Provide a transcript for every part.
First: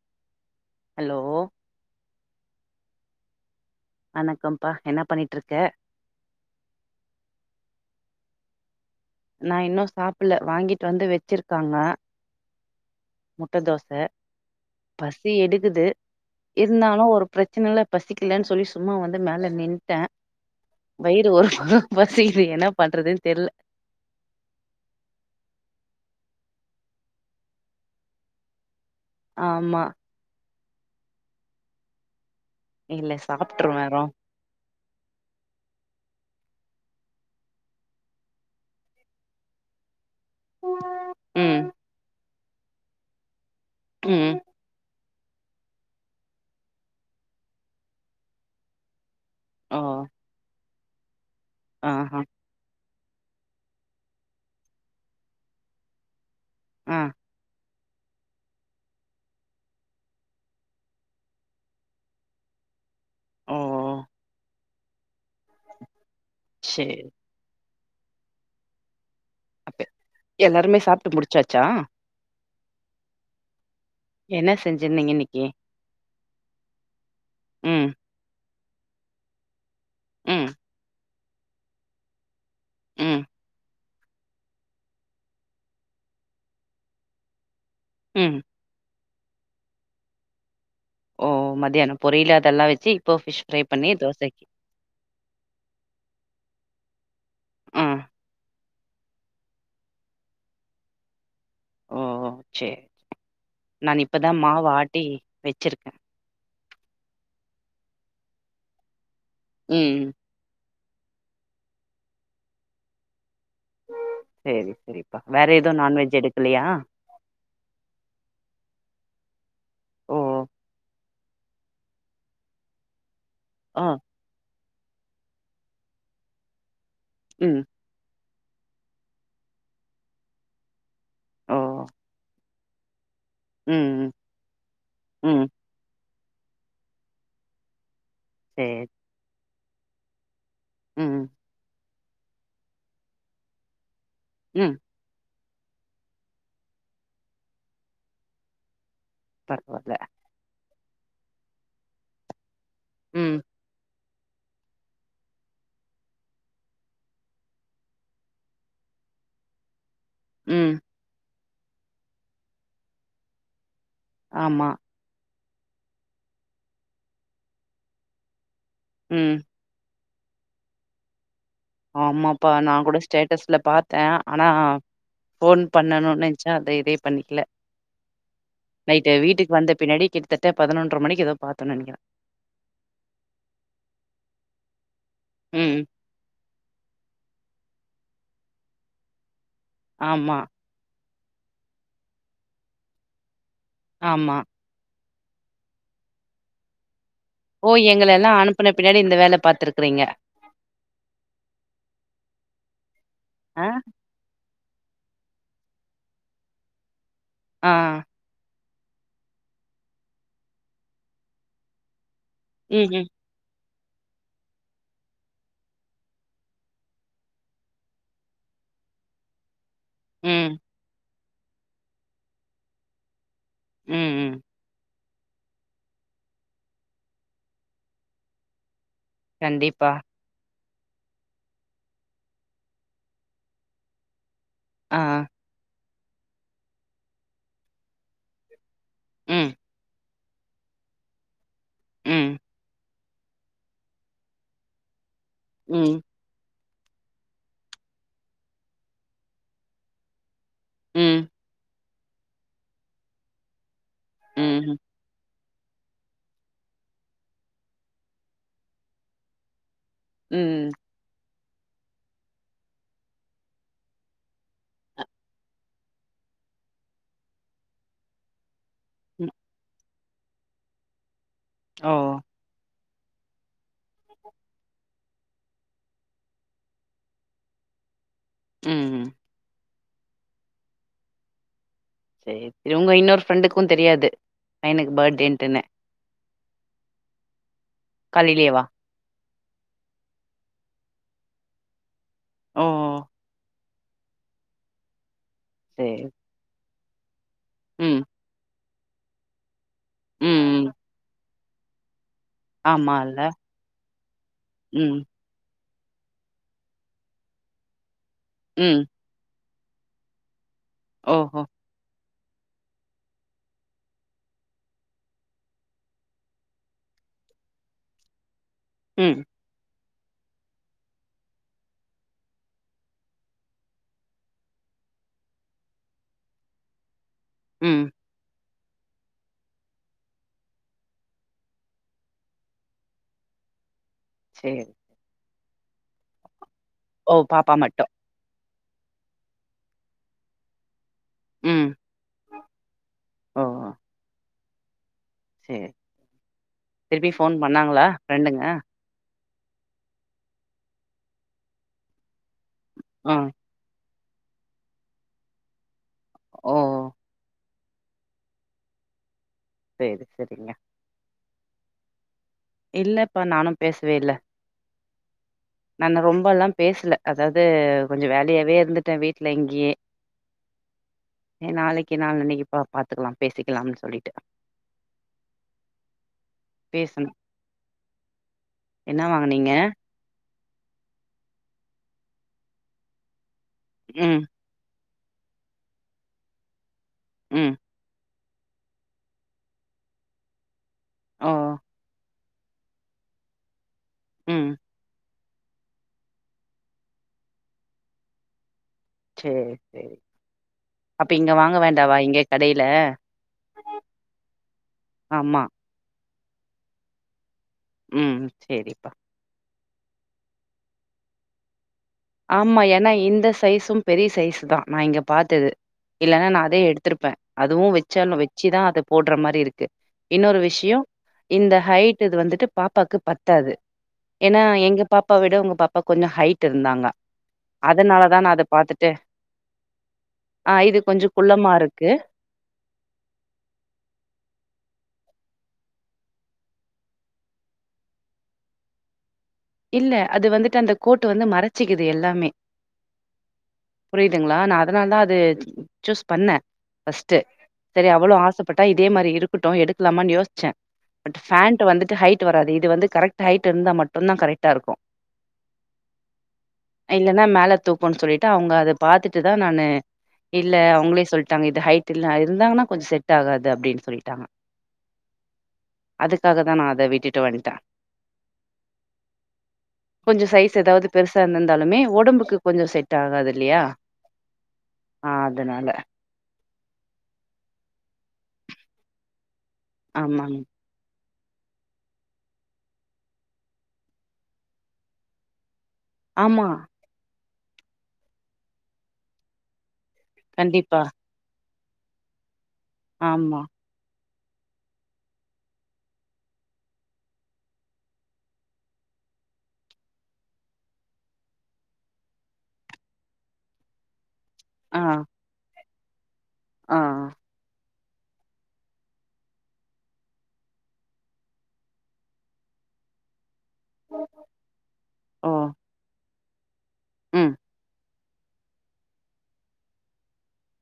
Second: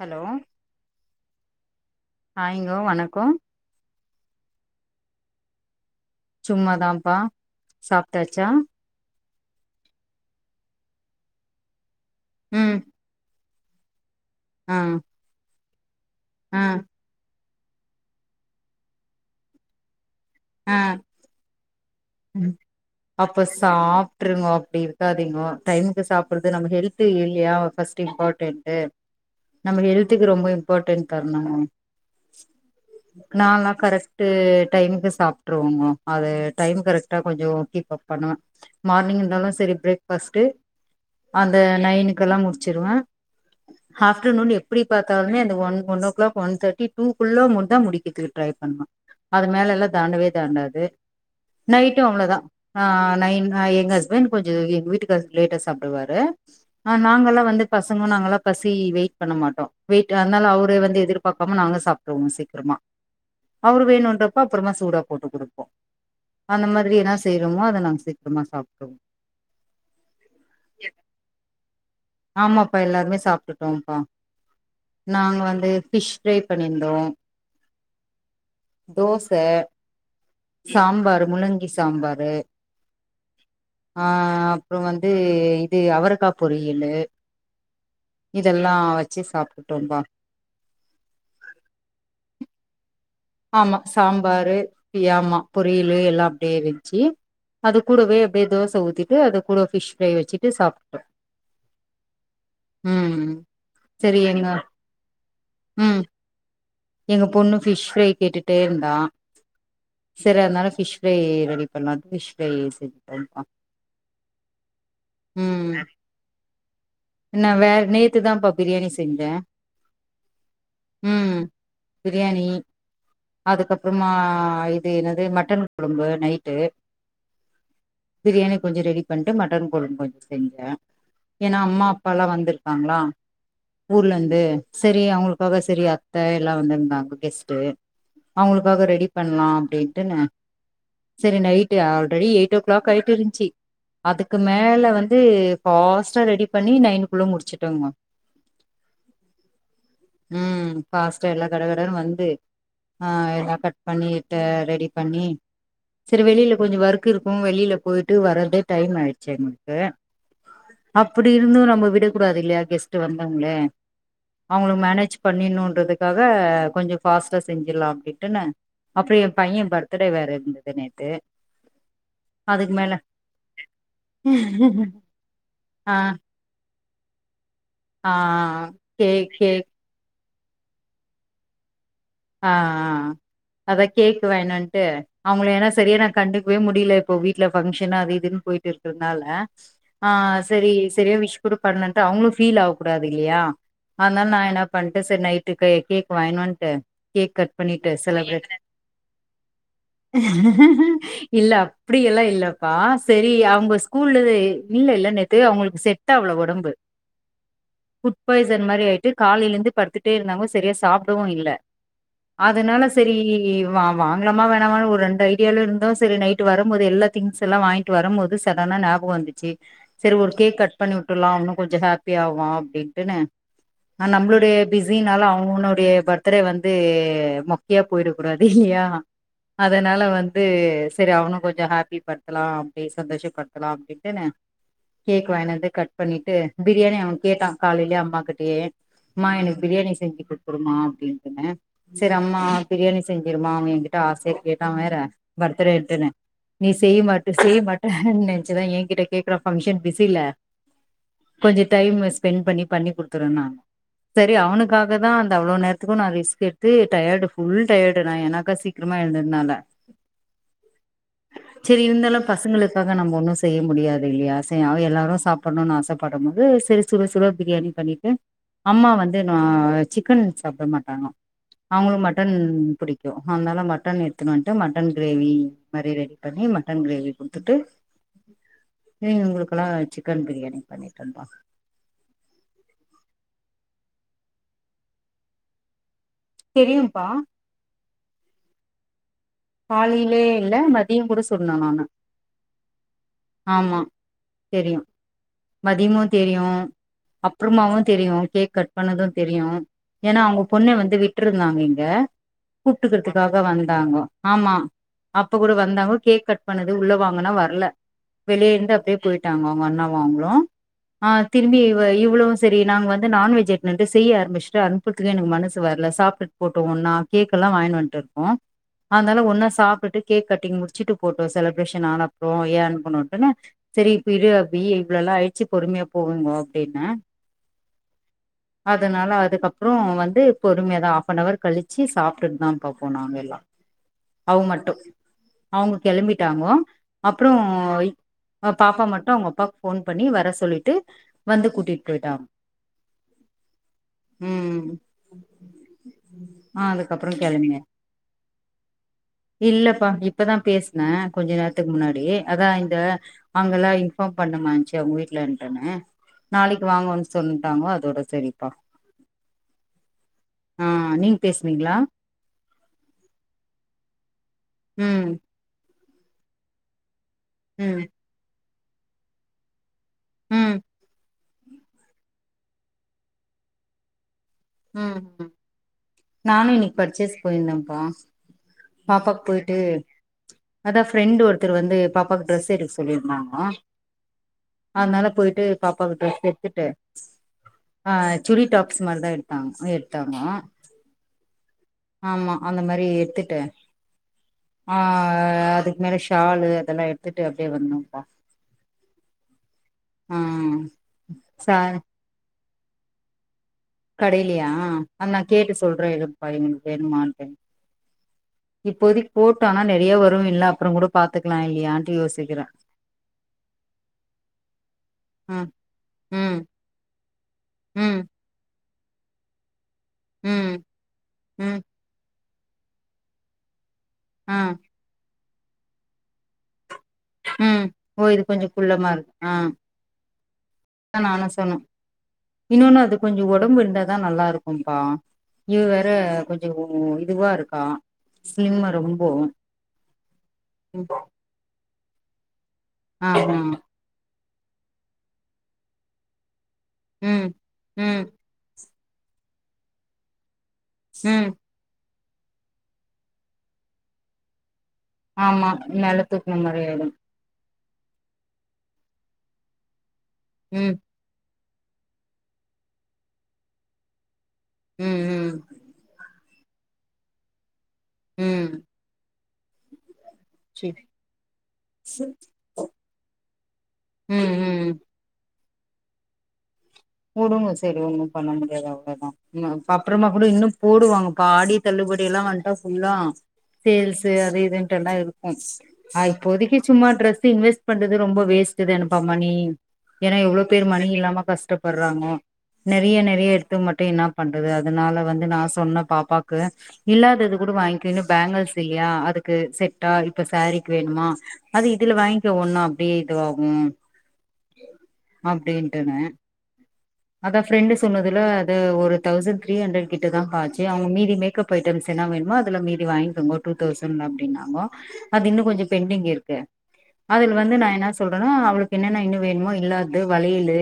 Hello hello ஹாய்ங்கோ வணக்கொ வணக்கம்ப்பா என்ன பண்ணிட்ருக்க? சும்மாதாம்ப்பா சாப்ட்டாச்சா? நா இன்னு சாப்புல்ல வாங்கிட்டு வந்து வச்சிருக்காங்க ம் முட்ட தோச ஆ பசி எடுக்குது ஆ இருந்தாலு ஒரு பிரச்சனல்ல பசிக்கலன் சொல்லி சும்மா வந்து மேல நின்ட்டே ஆ வயிறு ஒரு பக்கொ பசிக்கிது என்ன பண்றது தெர்ல சா ப்ட்ருங்கோ அப்டி இருக்காதிங்கோ டைமுக்கு சாப்புறது நம்ம ஹெல்த்து இல்யா ஃபஸ்ட்டு இம்பாட்டன்ட் அ நம்ம ஆமா ஹெல்த்துக்கு ரொம்ப இம்பார்ட்டன்ட் தரணும் னு இல்ல நாலா சாப்ட்ருவேறோ கரெக்ட்டு டைமுக்கு சாப்ட்டுருவோம்மா அது டைம் கரெக் ட்டா கொஞ்சோ உக்கி பாப்பனா மார்னிங் இருந்தாலு சரி பிரேக் ஃபர்ஸ்டு அந்த ம் நைனுக்கெல்லா முடிச்சிருவே ம் ஆஃப்டர்னூன் எப் டி பாத்தாலுமே அந்த one one o'clock one thirty டூக்குள்ள தா முடிக்கக்கு ட்ரை பண்ணுவ அது ஓ மேலல்லா தாண்டவே தாண்டாது நைட்டு ஆஹா அவ்ளோதா அ நைன் எங்க ஹஸ்பண்ட் கொஞ்ச எங்க வீட்டுக்காரரு லேட்டா சாப்டுவாரு ஆ நாங்கல்லா வந்து பசங்க நாங்கல்லா பசி வெயிட் பண்ண மாட்டோ வெயிட் அதனால அவரு வந்து எதிர்பாக்காம நாங்க சாப்டுவோ சீக்கிரமா ஓ அவரு வேணுன்றப்ப அப்புறமா சூடா போட்டு குடுப் அந்த மாதிரி சேரி என்னா செய்றோமோ அத நாங்க சீக்கிரமா சாப்ட்ருவோ அப்ப எல்லாருமே சாப்ட்டு முடிச்சாச்சா ஆமாப்பா எல்லாருமே சாப்ட்டுட்டோம்ப்பா என்ன செஞ்ச நீ நாங்க வந்து ஃபிஷ் ஃப்ரை பண்ணியிருந்தோ ம் தோச ம் சாம்பாரு முள்ளங்கி சாம்பாரு ம் ஆ அப்புறோ வந்து இது அவரக்கா பொரியலு ம் இதெல் ல்லா வச்சு சாப்ட்டுட்டோம்ப்பா ஓ மதியான பொறியல் அதெல்லா வச்சு ஆமா சாம்பாரு ய ஆமா பொரியலு எல்லா அப்டியே வச்சு அது ஆ கூடவே அப்டியே தோச ஊத்திட்டு அது கூட ஃபிஷ் ஃப்ரை வச்சுட்டு சாப்ட்டோ ஓ சேரி ம் நான் செரி இப்பதா எங்க மாவு ஆட்டி வச்சிருக்கே ம் எங்க பொண்ணு ஃபிஷ் ஃப்ரை கேட்டுட்டே இருந்தா ம் சரி அதனால ஃபிஷ் ஃப்ரை ரெடி பண்ணலான்ட்டு ஃபிஷ் ஃப்ரை செஞ்சுட்டன்ப்பா செரி செரிப்பா வேற ஏது நான்வெஜ் எடுக்கலையா இன்ன வே நேத்துதான்ப்பா பிரியாணி செஞ்சே ஓ ம் பிரியாணி ஆ அதுக்கப்புறமா அது என்னது மட்டன் கொழம்பு நைட்டு ம் பிரியாணி கொஞ்ச ரெடி பண்ணிட்டு மட்டன் கொழம்பு கொஞ்ச செஞ்சே ஓ ஏன்னா அம்மா அப்பா வந்திருக்காங்களா ம் ம் ஊர்லயிருந்து சரி ம் அவுங்களுக்காக சரி அத்த எல்லா வந்திருந்தாங்க கெஸ்ட்டு அவுங்களுக்காக சேரி ரெடி பண்ணலா அப்டின்ட்டு நா ம் சரி night already eight o'clock ஆயிட்டு இருந்துச்சு அதுக்கு ம் மேல வந்து ஃபாஸ்ட்டா ரெடி பண்ணி நைனுக்குள்ள முடிச்சுட்டோங்க படுப்பாப்ல ம் ஃபாஸ்டா எல்லா கட கடனு வந்து ஆ ம் எல்லா பட் பண்ணிட்டு ரெடி பண்ணி செரி வெளியில கொஞ்ச ஒர்க் இருக்கு வெளியில போயிட்டு வர்ரதே டைம் ஆயிடுச்சு எங்களுக்கு ம் அப்டி இருந்தும் நம்ம விடக் கூடாது இல்லையா கெஸ்ட்டு வந்தவுங்களே ஆமா அவுங்கள மேனேஜ் பண்ணிணுன்றதுக்காக கொஞ்ச ஃபாஸ்ட்டா செஞ்சிட்லா அப்டின்டு அப்புற எ ம் பைய பர் த்டே வேற இருந்தது நேத்து ஆமாப்பா நா அதுக்கு மேல கூட ஸ்டேட்டஸ்ல பாத்தே ஆனா ஃபோன் ஆ பண்ணணும்னு ச்சா அதே இதே பண்ணிக்குல ஆ நைட்டு கேக் வீட்டுக்கு கேக் வந்த பின்னாடி கிட் தட்ட பதனொன்ற மணிக்கி ஏதோ பாத்தோன் நெனைக்கிற அ அ அ அதா கேக்குவ என்னன்ட்டு அவங்குள ஏன்னா ம் செரியா நா கண்டுக்குவே முடில இப்போ வீட்ல ஃபங்க்ஷன் அது இதுன்னு போயிட்டு இருக்கறதுனால ஆ ஆமா செரி செரியா விஷ் கூட பண்லன்ட்டு அவங்களு ஃபீல் ஆவ கூடாது இல்லையா அதனால ஆமா நா என்னாப் பண்ட்ட செர் நைட்டு கே கேக் வாங்கின் வந்ட்டு கேக் கட் பண்ணிட்டு செலப்ரேட் அ பாத்துருக்குறீங்க இல்ல அப்புடியெல்லா இல்லப்பா செரி ஆ அவுங்க ஸ் கூல்லவே இல்ல இல்ல நேத்து அவுங்களுக்கு செட் ஆவல ஒடம்பு அ ஃபுட் பாய்சன் மாரி ஆயிட்டு காலையிலந்து படுத்துட்டே இருந்தாங்கோ சரியா சாப்புடவு இல்ல அதனால ம் ம் செரி வா வாங்கலாமா வேணாமான்னு ஒரு ரெண்டு ஐடியால இருந்தோ செரி நைட்டு வரம்போது எல்லா திங்ஸ் எல்லா வாயின் ட்டு வரம்போது சடனா ஞாபகோ வந்துச்சி செரி ஒரு ம் கேக் கட் பண்ணிவுட்டுல்லா இன்னோ கொஞ்சோ ஹாப்பி ஆகோ அப்டின்ட்டுன்னு அ ம் ம் நம்ளுடைய பிஸினால அவனுடைய பர்த்துரே வந் ந்து மொக்கையா போயிடக்கூடாது இல்லையா கண்டிப்பா அதனால வந் து சரி அவனு கொஞ்சோ ஹாப்பி பட்த்தலாம் அப்டி சந்தோஷப்பட்த்தலா அப்டின்ட்டுன்னு ஆ கேக் வாங்கினு வந்து கட் பண்ணிட்டு பிரியாணி அவ கேட்டா காலையிலயே அம்மா கிட்டயே ம்மா ம் எனக்கு பிரியாணி செஞ்சுக்குட் குடுமா அப்டின்ட்டுன்னு செரி ம் அம்மா பிரியாணி ஸ் செஞ்சிருமா அவ எங்கிட்ட ஆசயா கேட்டா வேற ம் பர்த்துடேன்ட்டுன்னு நீ செய்ய மாட்ட செய்ய மாட்ட ன்னு நெனச்சுதா எங்கிட்ட கேக்குறா ஃபங்க்ஷன் பிஸில ம் கொஞ்சோ டைமு ஸ்பெண்ட் பண்ணி பண்ணி குடுத்துருவன்னாங்க சரி ம் அவனுக்காக தான் து அவ்ளோ நேரத்துக்கோ நா ரிஸ்க் எட்த்து டயடு ஃபுல் டயடு நா ஏனாக்கா சீக்ரமா எழுந்ததுனால ம் சரி இருந்தாலு பசங்களுக்காக நம்ம ஒன்னு செய்ய முடியாது இல்லையா செ அவ அ எல்லாரு சாப்புட்னோன்னு ஆசப்படும்போது செரி ஸ் சுட சுட பிரியாணி பண்ணிட்டு அம்மா வந்து ம் நா சிக்கன் சாப்ட மாட்டாங்கோ ஓ அவங்களுக் மட்டன் புடிக் க்கு அதனால மட்டன் எட்த்துனு வந்ட்டு மட்டன் கிரேவி மாரி ரெடி பண்ணி மட்டன் கிரேவி குடுத்துட்டு ப்டே ம் இவுங்குளுக்கல்லா சிக்கன் பிரியாணி பண்ணிட்டன் பா சேரி ப் இவுங்க இன்னொரு ஃப்ரெண்டுக்கும் தெரியாது பையனுக்கு பர்டேன்ட்டுன்னு தெரியும்பா காலிலேவா காலிலே இல்ல மத்தியோங் கூட சொன்ன நானு ஓ ஆமா தெரியு மத்தியம்மு சரி தெரியு ப்புறமாவு ம் தெரியு கேக் கட் பண்ணதோ தெரியு ஏன்னா அவங்க ம் பொண்ண ம் வந்து விட்ருந்தாங்க இங்க ஆமால்ல கூப்ட்டுக்குறதுக்காக வந்தாங்கோ ஆமா ம் அப்போ கூட வந்தாங்கோ கேக் கட் பண்ணது உள்ள வாங்கன்னா வர்ல வெளிய இருந்து ம் அப்புடே போயிட் ட்டாங்கோ அவுங்க அண்ணாவு அவுங்களோ அ ஓஹோ திரும்பி வ இவளு செரி நாங்க வந்து நான் வெஜ் எடுத்துன் வந்ட்டு செய்ய ஆரம்பிச்ட்டு அனுப்புறத்துக்கு எனக்கு மனசு வர்ல சாப்ட்டுட் போட்டோங்கோன்னா கேக்கல்லா வாங்கினு வந்ட்டு இருக்கோ ம் அதனால ஒன்னா சாப்ட்டுட்டு கேக் கட்டிங் முடிச்சிட்டு போட்டோ செலப்ரேஷன் ஆன அப்றோ ஏன் அனுப்புனோன்ட்டுன்னு செரி இப்ப இரு அபி இவ்ளோல்லா ஆயிட்ச்சு பொறுமையா போங்கோ அப்டின்னு ம் அதனால அதுக்கப்றோ வந்து பொறுமையா தா ஹாஃப் அன்னவர் கழிச்சி சாப்ட்டுட்டு தா போனாங்க எல்லாரு அவ சரி மட்டு அவுங்க கிளம்பிட்டாங்கோ ஓ அப்றோ பாப்பா மட்டு பாப்பா மட்டு அவுங்க அப்பாக்கு ஃபோன் பண்ணி வர சொல்லிட்டு வந்து கூட்டிட்டு போய்ட்டாங்கோ ஒ ம் சேரி ஆ திருப்பி அதுக்கப்புறோ ஃபோன் கெளம்பினே பண்ணாங்ளா ஃப்ரெண்டுங்க இல்லப்பா இப்பதா பேஸ்னே கொஞ்ச நேரத்துக்கு முன்னாடி அதா இந்த ஆ அங் ல்லா இன்பார்ம் பண்ணமாச்சு அவ்ங்க வீட்ல ஓ நாளைக்கு வாங்கன்னு சொன்ன சி டாங்கோ அதோட செரிப்பா இல்ல எதுக்கு கேட்டீங்க ஆ நீங்க பேசுனீங்களா இல்லப்பா நானு பேசவே இல்ல ம் நா ரொம்பல்லா பேசல அதாவது ம் கொஞ்சோ வேலயாவே இருந்துட்டே வீட்ல இங்கேயே ம் ஏ நாளைக்கி நாளான்னைக்குப் பா பாத்துக்கலா பேசிக்கலாம்னு சொல்லிட்டே ம் ம் நானு இன்னைக்கு பேசணு பர்ச்சேஸ் போய்ருந்தேன்ப்பா என்ன பாப்பாக்கு வாங்குனீங்க போய்ட்டு அதா ஃப்ரெண்டு் ஒருத்தர் வந்து பாப்பாவுக்கு ட்ரெஸ் எடுக்க சொல்லிருந்தாங்க ம் அதனால போய்ட்டு பாப்பாக்கு ட்ரெஸ் எடுத்துட்டு ம் அ சுடி டாப்ஸ் மாரிதா எடுத்தா எடுத்தாங்க அ ஆமா அந்த மாரி எடுத்துட்டு ம் ஆ அ அதுக்கு மேல ஷாலு அதெல்லா எடுத்துட்டு அப்டியே வந்தோம்பா சேரி சேரி அப்போ இங்கே ச வாங்க வேண்டாவா இங்கே கடைல கடைலயா அத நா ஆமா கேட்டு சொல்றே எப்பா எங்களுக்கு வேணுமாண்டு ம் சேரிப்பா இப்போதைக்கு போட்டோனா நெறைய வரு இல்ல அப்புறம் கூட பாத்துக்கலா இல்லையான் யோசிக் ஆமா ஏன்னா இந்த சைஸும் பெரிய சைஸு தா நா இங்க ம் பாத்தது இல்லனா நா ம் அதே எடுத்துருப்பே அதுவு ம் வச்சாலு வ ச்சி தா அது போட்ற மாரிருக்கு இன்னொரு ம் விஷயோ இந்த ம் ஹைட் இது வந்துட்டு பாப்பாவுக்கு பத்தாது ஆ ஏனா எங்க பாப்பா விட உங்க பாப்பா கொஞ்சோ ஹைட் இருந்தாங்க ம் ஓ இது அதனாலதான் நான் அத கொஞ்சோ பாத்துட்டு, குள்ளமா இருக்கு ஆ ஆ இது கொஞ்சோ நானு குள்ளமா சொன்னே இருக்கு. இன்னொன்னு அது கொஞ்சோ உடம்பு இருந்தாதா நல்லாருக்கும்பா இது வேற கொஞ்சோ இதுவாருக்கா சிலிம்மா ரொம்போ இல்ல அது வந்துட்டு அந்த கோட்டு வந்து மறச்சுக்குது எல்லாமே ஆ ஆ புரியுதுங்களா நா அதனால தா அது சூஸ் பண்ணே ஃபஸ்ட்டு ம் சரி ம் அவ்ளோ ஆச ட்டா இதே மாதிரி இருக்கட்டு எடுக்கலாமானு யோசிச்சே பட் ம் ஃபேண்ட் டு வந்துட்டு ஹைட் வராது இது வந்து கரெக்ட் ஹைட் இருந்தா மட்டுந்தா கரெக்டாருக்கு ஆமா பின்னால தூக்குன மாரி ஆயிடு இல்லன்னா மேல தூக்கும்ன்னு சொல்லிட்டு அவுங்க அத பாத்துட்டு தா நானு இல்ல ம் அவுங்களே சொல்லிட் டாங்க இது ஹைட் இல்ல இருந்தாங்கன்னா கொஞ்சோ செட் ஆகாது அப்டின்னு சொல்லிட்டாங்க ம் ம் அதுக்காக தா நா அத விட்டுட்டு வன்ட்டே ம் கொஞ்ச சைஸ் ஏதாவது பெருசா இர்ந்திர்தாலுமே உடம்புக்கு கொஞ்ச செட்டாகாது இல்லையா ம் ம் ம் அ அதனால உடுங்க சரி ஒண்ணு பண்ண முடியாது அவ்ளதா உன்னு அப்புறமா கூட ஆமாங்க. இன்னு போடுவாங்க பா ஆடி தள்ளுபடி எல்லா வன்ட்டா ஃபுல்லா சேல்ஸு அது இதுன்ட்டுலா இருக் ஆ ஆமா. இப்போதைக்கி சும்மா ட்ரெஸ்ஸு இன்வெஸ்ட் பண்றது ரொம்ப வேஸ்டு தேனப்பா மணி ஏனா எவ்ளோ பேர் கண்டிப்பா. மணி இல்லாம கஷ்டப்பட்றாங்கோ நெறைய நெறைய ஆமா. எடுத்து மட்டு இன்னாப் பண்றது அதனால வந்து நா சொன்ன பாப்பாக்கு இல்லாதது கூட வாங்கிக்க இன்னு பேங்கள்ஸ் இல்லயா அதுக்கு செட்டா இப்ப சாரீக்கு வேணுமா அது இதுல வாங்கிக்க ஒண்ணு அப்டியே இதுவாகு ஆ, அப்டின்ட்டுனே ஆ, அதா பிரெண்டிஸ் சொன்னதுல அது ஒரு தௌசண்ட் த்ரீ ஹண்ட்ரட் கிட்டதாக்கா ஆச்சு அவுங்க மீதி மேக்கப் ஐட்டம்ஸ் என்னா வேணுமோ அதுல மீதி வாய்ங்ககோ டுதௌசண்ட் அப்டினாங்க அது இன்னு ஓ! கொஞ்ச பெண்டிங் இருக்க ம், அதுல வந்து நா என்னா செ சொல்றனா அவளுக்கு என்னன்ன இன்னு வேணுமோ இல்லாது வளையலு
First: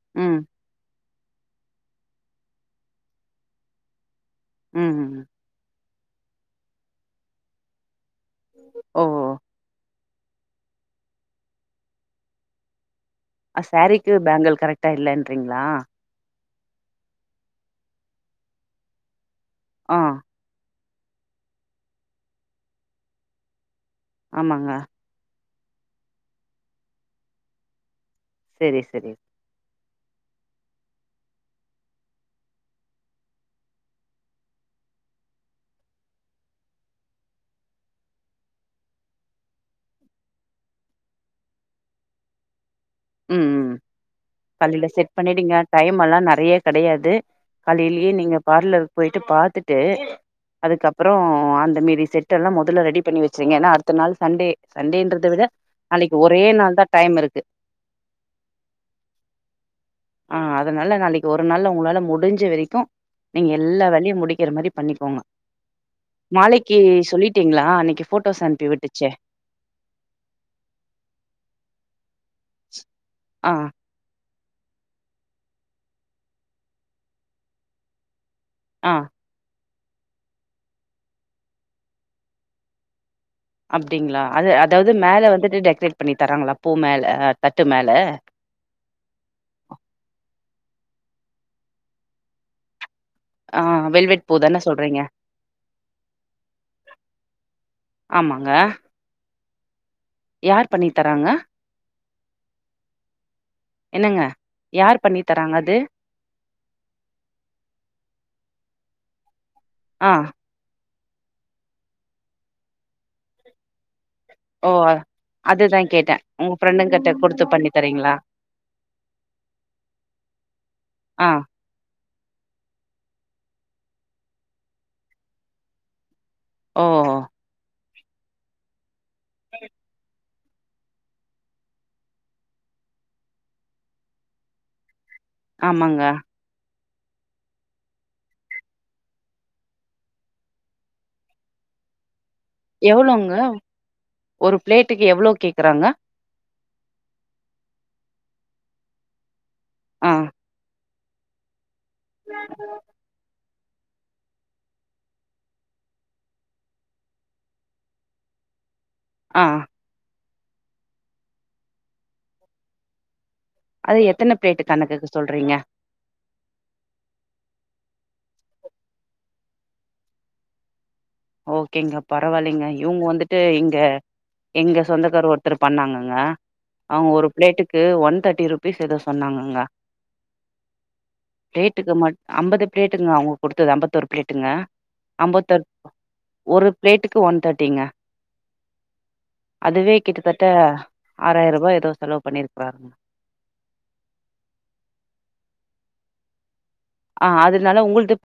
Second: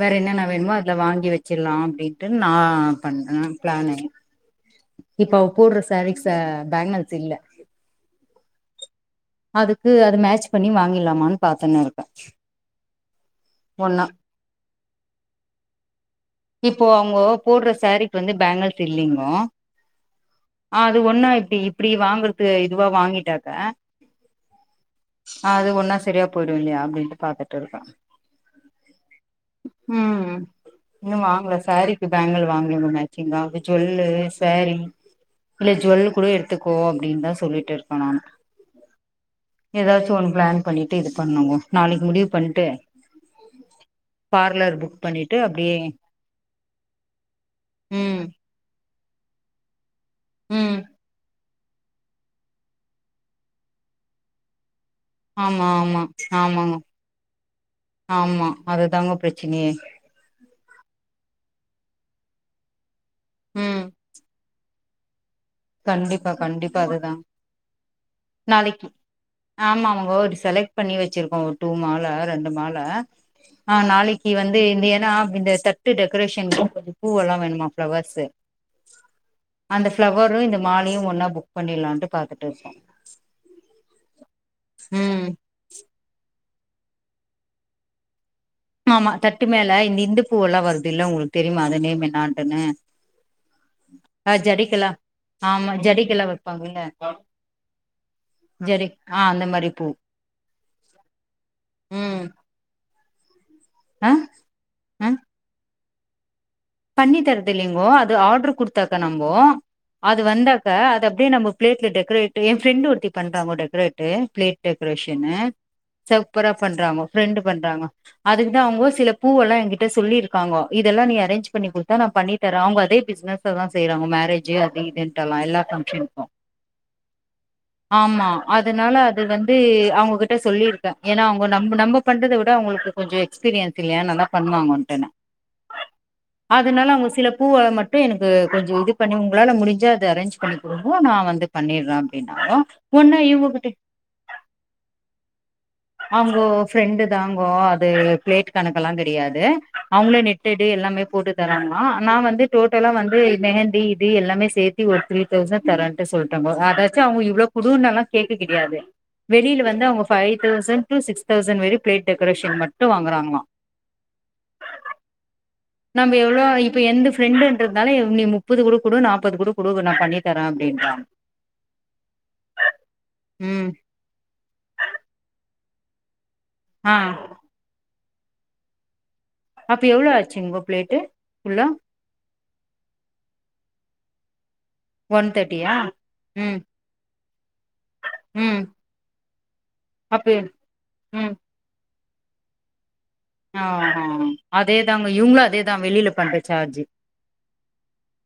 வேற இன்னென்ன ம், வேணுமோ அதுல வாங்கி வச்சிலா அப்டின்ட்டு நா பண்றே பிளானு ம். இப்போ அவ போட்ற சாரிக்ஸ பேங்கல்ஸ் இல்ல ஓ அதுக்கு அது மேட்ச் பண்ணி வாங்கில்லாமான் பாத்துன்னுர்க்கே அ சாரீக்கு பேங்கல் கரெக்டா இல்லேன்றிங்ளா இப்போ அவுங்க போட்ற சேரீக் வந்து பேங்கல்ஸ் இல்லிங்கோ ஆ ஆ அது ஒன்னா இப்டி இப்டி வாங்கறது இதுவா வாங்கிட்டாக்க ஆமாங்க ஆ அது ஒன்னா சரியா போய்டு இல்லயா அப்டின்ட்டு பாத்துட் இருக்க செரி செரி ம் இன்னு வாங்ல சாரீக்கி பேங்கல் வாங்கல இன்னு மேட்சிங்கா இந்த ஜுவெல்லு சாரீ இக்ல ஜுவல் கூட எடுத்துக்கோ அப்டின் தா சொல்லிட் இருக்க நானு ஏதாச்சு ஒன்னு பிளான் பண்ணிட்டு இது பண்ணுங்கோ நாளைக் முடிவு பண்ட்டு ம் ம் காலைல புக் செட் பண்ணிட்டு பண்ணிடுங்க அப்டியே டைம்மல்லா நெறையா கெடையாது காலைலியே ம் நீங்க பார்லர்க்கு போய்ட்டு பாத்துட்டு ம் அதுக்கப்பற அந்த மீதீ செட் டுலா மொதல்ல ரெடி பண்ணி வெச்சிருங்க ஏனா அட்த்த நாள் சண்டே சண்டேன்றத் த விட ஆமா ஆமா நாளக்கி ஒரே ஆமாங்க நாள் தா டைம்மிருக்கு ஆமா அதுதாங்க பிரச்சினையே ஆ அதனால நாளக்கி ஒரு நாள்ல உங்களால முடிஞ்ச வெரிக்கு நீங்க ம் எல்லா வேலயு முடிக்கிற மாரி பண்ணிக்கோங்க கண்டிப்பா மாலைக்கு கண்டிப்பா அதுதா சொல்லிட்டீங்களா அன்னைக்கு போட்டோஸ் அனுப்பி நாளக்கி விட்டுச்சே ஆமாம்கோ செலக்ட் பண்ணி வச்சிர்க்கோ டூ மால ரெண்டு மால ஆ நாளைக் கி வந்து இந்த ஏனா இந்த ஸ்டட்டு டெக்கரேஷன்க்கு கொஞ்ச பூவெல்லா வேணுமா ப்ளவர்ஸ்ஸு ஆ அந்த ஃபிளவரு இந்த மாலையு ஒன்னா புக் பண்ணில்லான்ட்டு பாத்துட் இர்க்கோ அப்டிங்ளா அது அதாவுது மேல வந்துட்டு டெக்ரேட் பண்ணி தராங்ளா பூ மேல தட்டு மேல ஆமா தட்டு மேல இத்தி இந்த பூவெல்லா வருது இல்ல உங்களுக்கு தெரிமா அது நேம் என்னாட்டுன்னு ஆ வெல்வெட் அ பூ தான ஜடக்கலா சொல்றீங்க ஆமா ஜடக்கெல்லா வெப்பாங்கள ஆமாங்க ஆ அந்த மாரி பூ யார் பண்ணி தராங்க ம் ஆ என்னங்க ஆ யார்பண்ணி தராங்க அது பண்ணி தரது இல்லிங்கோ அது ஆர்டரு குடுத்தா தானுங்கோ ஆ அது வந்தா இப்ப அத அப்டே நம்ம பிளேட்ல டெக்ரேட் எ ப்ரெண்ட் ஒருத்தி பண்றாங்கோ டெக்ரேட் டே பிளேட் ஓ டெக்ரேஷன்னு அதுதா கேட்டே சூப்பரா உங்க பண்றாங்கோ ஃப்ரெண்டுங்கிட்ட ஃப்ரெண்ட்டு குடுத்து பண்ணி பண்றாங்கோ தரீங்களா அதுக்குதா அவுங்கோ சில பூவெல்லா எங்கிட்ட சொல்லிரு இருக்காங்கோ இதெல்லா நீ ஆ அரேஞ் பண்ணி குடுத்தா நா பண்ணி தரே அவுங்க அதே பிசினஸ்ஸா தா செய்றாங்கோ மேரேஜூ அது இதுட்டு எல்லா ஃபங்க்ஷன்க்கு ஓ ஆமா அதனால அது வந்து அவுங்ககிட்ட சொல்லியிருக்கே ஏனா அவுங்க நம் நம்ம பண்றத விட அவுங்களுக்கு கொஞ்சோ எக்ஸ்பீரியன்ஸ் இல்லியா நா தா நல்லா பண்ணுவாங்கன்ட்டுன்னு ஆமாங்கா அதனால அவுங்க சில பூவ மட்டு எனக்கு கொஞ்சோ இது பண்ணி உங்களால முடிஞ்சா அத அரேஞ்ச் பண்ணி குடுங்கோ நா வந்து பண்ணிற அப்டின்னாங்கோ எவ்ளோங்க ஒரு பிளேட்டுக்கு எவ்ளோ கேக்குறாங்க அவுங்கோ ஃப்ரெண்டு தாங்கோ அது பிளேட் கணக்கெல்லா தெரியாது ஆ அவுங்கள நெட்டெடு எல்லாமே போட்டு தராங்ளா நா வந்து டோட்டலா வந்து து மெஹந்தி இது எல்லாமே சேத்தி ஒரு த்ரீ தௌசண்ட் தரன்ட்டு சொல்ட்டாங்கோ அதாச்சு அவுங்க இவ்ளோ குடுனு எல்லா கேக்க கெடையாது ஆ வெளியில வந்து அவுங்க five thousand to six thousand வரியு பிளேட் டெக்ரேஷன் மட்டு வாங்குறாங்ளா அது எத்தன பிளேட் கணக்குக்கு சொல்றீங்க நம்ம எவ்ளோ இப்ப என்ந்து ஃப்ரெண்டுன்றதுனாலே நீ முப்பது கூட குடு நாப்பது கூட குடு நா பண்ணி தரே அப்டின்றாங்க ஓகேங்க பரவால்லிங்க இவுங்க வந்துட்டு ம் இங்க எங்க சொந்தக்கார் ஒருத்தர் பண்ணாங்கங்க ஆ அவுங்க ஒரு பிளேட்டுக்கு ஒன் தேர்ட்டி ருபீஸ் எதோ சொன்னாங்க அப்போ எவ்ளோ ஆச்சிக்கு ஒரு பிளேட்டு எவ்ளோ பிளேட்டுக்கு மட் அம்பது பிளேட்டுங்க அவுங்க குடுத்தது அம்பத்தொரு பிளேட்டுங்க ஒன் அம்பத்தோர் தேர்ட்டியா ம் ஒரு பிளேட்டுக்கு ஒன் தேர்ட்டிங்க ம் அதுவே அப்ப கிட்டத்திட்ட ம் ஆறாயிர ரூபா ஏதோ செலவு பண்ணிருக்கறாருங்க அதே தாங்க இவுங்களு அதேதா வெளில பண்ற சார்ஜு ஆ அதனால உங்ளுது